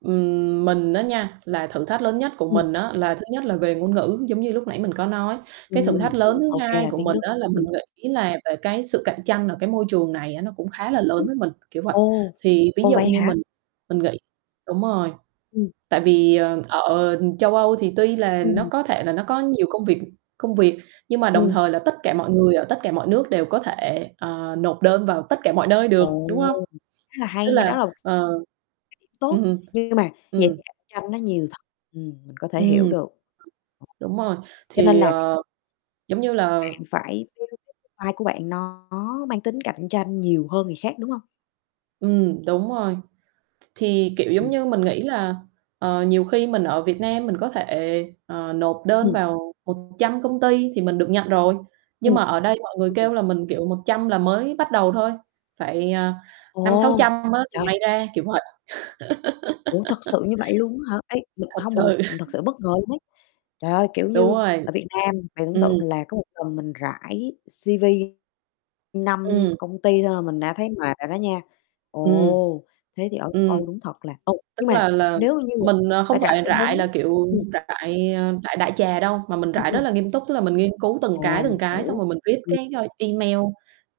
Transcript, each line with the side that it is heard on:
right: Ừm, mình á nha, là thử thách lớn nhất của
left: Ừm.
right: mình á là thứ nhất là về ngôn ngữ, giống như lúc nãy mình có nói, cái thử
left: Ừm,
right: thách lớn
left: ửm,
right: thứ
left: ô kê,
right: 2
left: là
right: của
left: tiếng
right: mình
left: Đức.
right: á là mình
left: Ừm.
right: nghĩ là về cái sự cạnh tranh ở cái môi trường này á, nó cũng khá là lớn với mình, kiểu vậy.
left: Ồ.
right: Thì ví
left: Ồ,
right: dụ
left: vậy
right: như
left: hả?
right: mình, mình nghĩ đúng rồi,
left: Ừm.
right: tại vì, ờ, ở, ờ, châu Âu thì tuy là nó
left: Ừm.
right: có thể là nó có nhiều công việc công việc, nhưng mà đồng
left: Ừm.
right: thời là tất cả mọi người ở tất cả mọi nước đều có thể, ờ, nộp đơn vào tất cả mọi nơi được,
left: Ồ!
right: đúng hông?
left: Rất là
right: Tức
left: hay nha, đó
right: là
left: là
right: ờ.
left: [unintelligible] tốt,
right: Ừm.
left: nhưng mà vậy thì
right: Ừm.
left: cạnh tranh nó nhiều thật. Ừm, mình có thể hiểu
right: Ừm.
left: được.
right: Đúng rồi,
left: Cho nên
right: thì,
left: là
right: ờ,
left: kiểu
right: giống như là
left: bạn phải build cái profile của bạn nó mang tính cạnh tranh nhiều hơn người khác, đúng hông?
right: Ừm, đúng rồi, ch thì, kiểu, giống
left: Ừm.
right: như mình nghĩ là, ờ, nhiều khi mình ở Việt Nam mình có thể, ờ, nộp đơn
left: Ừm.
right: vào một trăm công ty thì mình được nhận rồi, nhưng
left: Ừm.
right: mà ở đây mọi người
left: Ừm, ừm.
right: kêu là mình, kiểu, 100 là mới bắt đầu thôi, phải, à, 5 sáu
left: Ồ!
right: trăm á thì
left: Trời.
right: may ra, kiểu vậy.
left: Ủa thật sự như vậy luôn á hả? Ê, mình
right: Thật
left: hông, mình
right: sự.
left: mình thật sự bất ngờ luôn ầy. Trời ơi, kiểu
right: Đúng
left: như,
right: rồi.
left: ở Việt Nam bạn tưởng
right: Ừm.
left: tượng là có 1 lần mình rải CV 5
right: Ừm.
left: công ty thôi là mình đã thấy mệt rồi đó nha.
right: Ừm.
left: Ồ! Thế thì ở châu
right: Ừm.
left: Âu đúng thật là ồ,
right: Tức
left: nhưng mà,
right: là là
left: nếu như
right: mình, ờ,
left: ta
right: không
left: rải
right: phải rải
left: đến
right: là, kiểu,
left: ừm.
right: rải, rải, ờ, đại đại trà đâu, mà mình
left: Ừm,
right: rải rất
left: ừm.
right: là nghiêm túc, tức là mình nghiên cứu từng
left: À,
right: cái,
left: mình
right: từng cái, xong
left: hiểu.
right: rồi mình viết
left: Ừm.
right: cái, ơ, email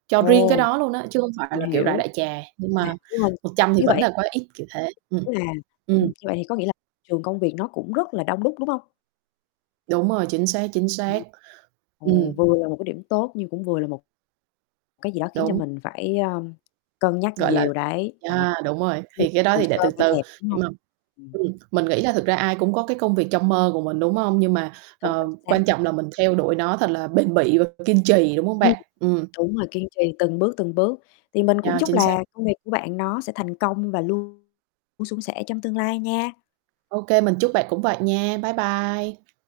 right: cho riêng cái
left: Ồ.
right: đó luôn á, chứ hông phải
left: Mình
right: là, kiểu, rải
left: hiểu.
right: đại trà, nhưng
left: À,
right: mà
left: nhưng mà
right: 100 thì
left: như
right: vẫn là
left: vậy
right: quá ít, kiểu thế. Ừm,
left: ý là, ừm,
right: ừm.
left: như vậy thì có nghĩa là trường công việc nó cũng rất là đông đúc, đúng hông?
right: Đúng rồi, chính xác, chính
left: Ừm.
right: xác.
left: Ồ,
right: Ừm.
left: vừa là một cái điểm tốt nhưng cũng vừa là một cái gì đó khiến cho
right: Đúng.
left: mình phải, ờm, cân nhắc
right: Gọi là
left: nhiều đấy. Ồ,
right: yeah, đúng rồi,
left: ưm,
right: thì cái đó
left: hồ
right: thì để
left: sơ
right: từ
left: phải
right: từ,
left: đẹp, đúng
right: nhưng
left: hông?
right: mà,
left: Ừm.
right: ừm, mình nghĩ là thực ra ai cũng có cái công việc trong mơ của mình, đúng hông? Nhưng mà,
left: Đúng rồi,
right: ờ,
left: chính
right: quan
left: xác.
right: trọng là mình theo đuổi nó thật là bền bỉ và kiên trì, đúng hông
left: Ừm.
right: bạn? Ừm.
left: Đúng rồi, kiên trì từng bước, từng bước. Thì mình cũng
right: Yeah,
left: chúc
right: chính
left: là
right: xác.
left: công việc của bạn nó sẽ thành công và luôn suôn sẻ trong tương lai nha.
right: Ô kê, mình chúc bạn cũng vậy nha. Bye bye.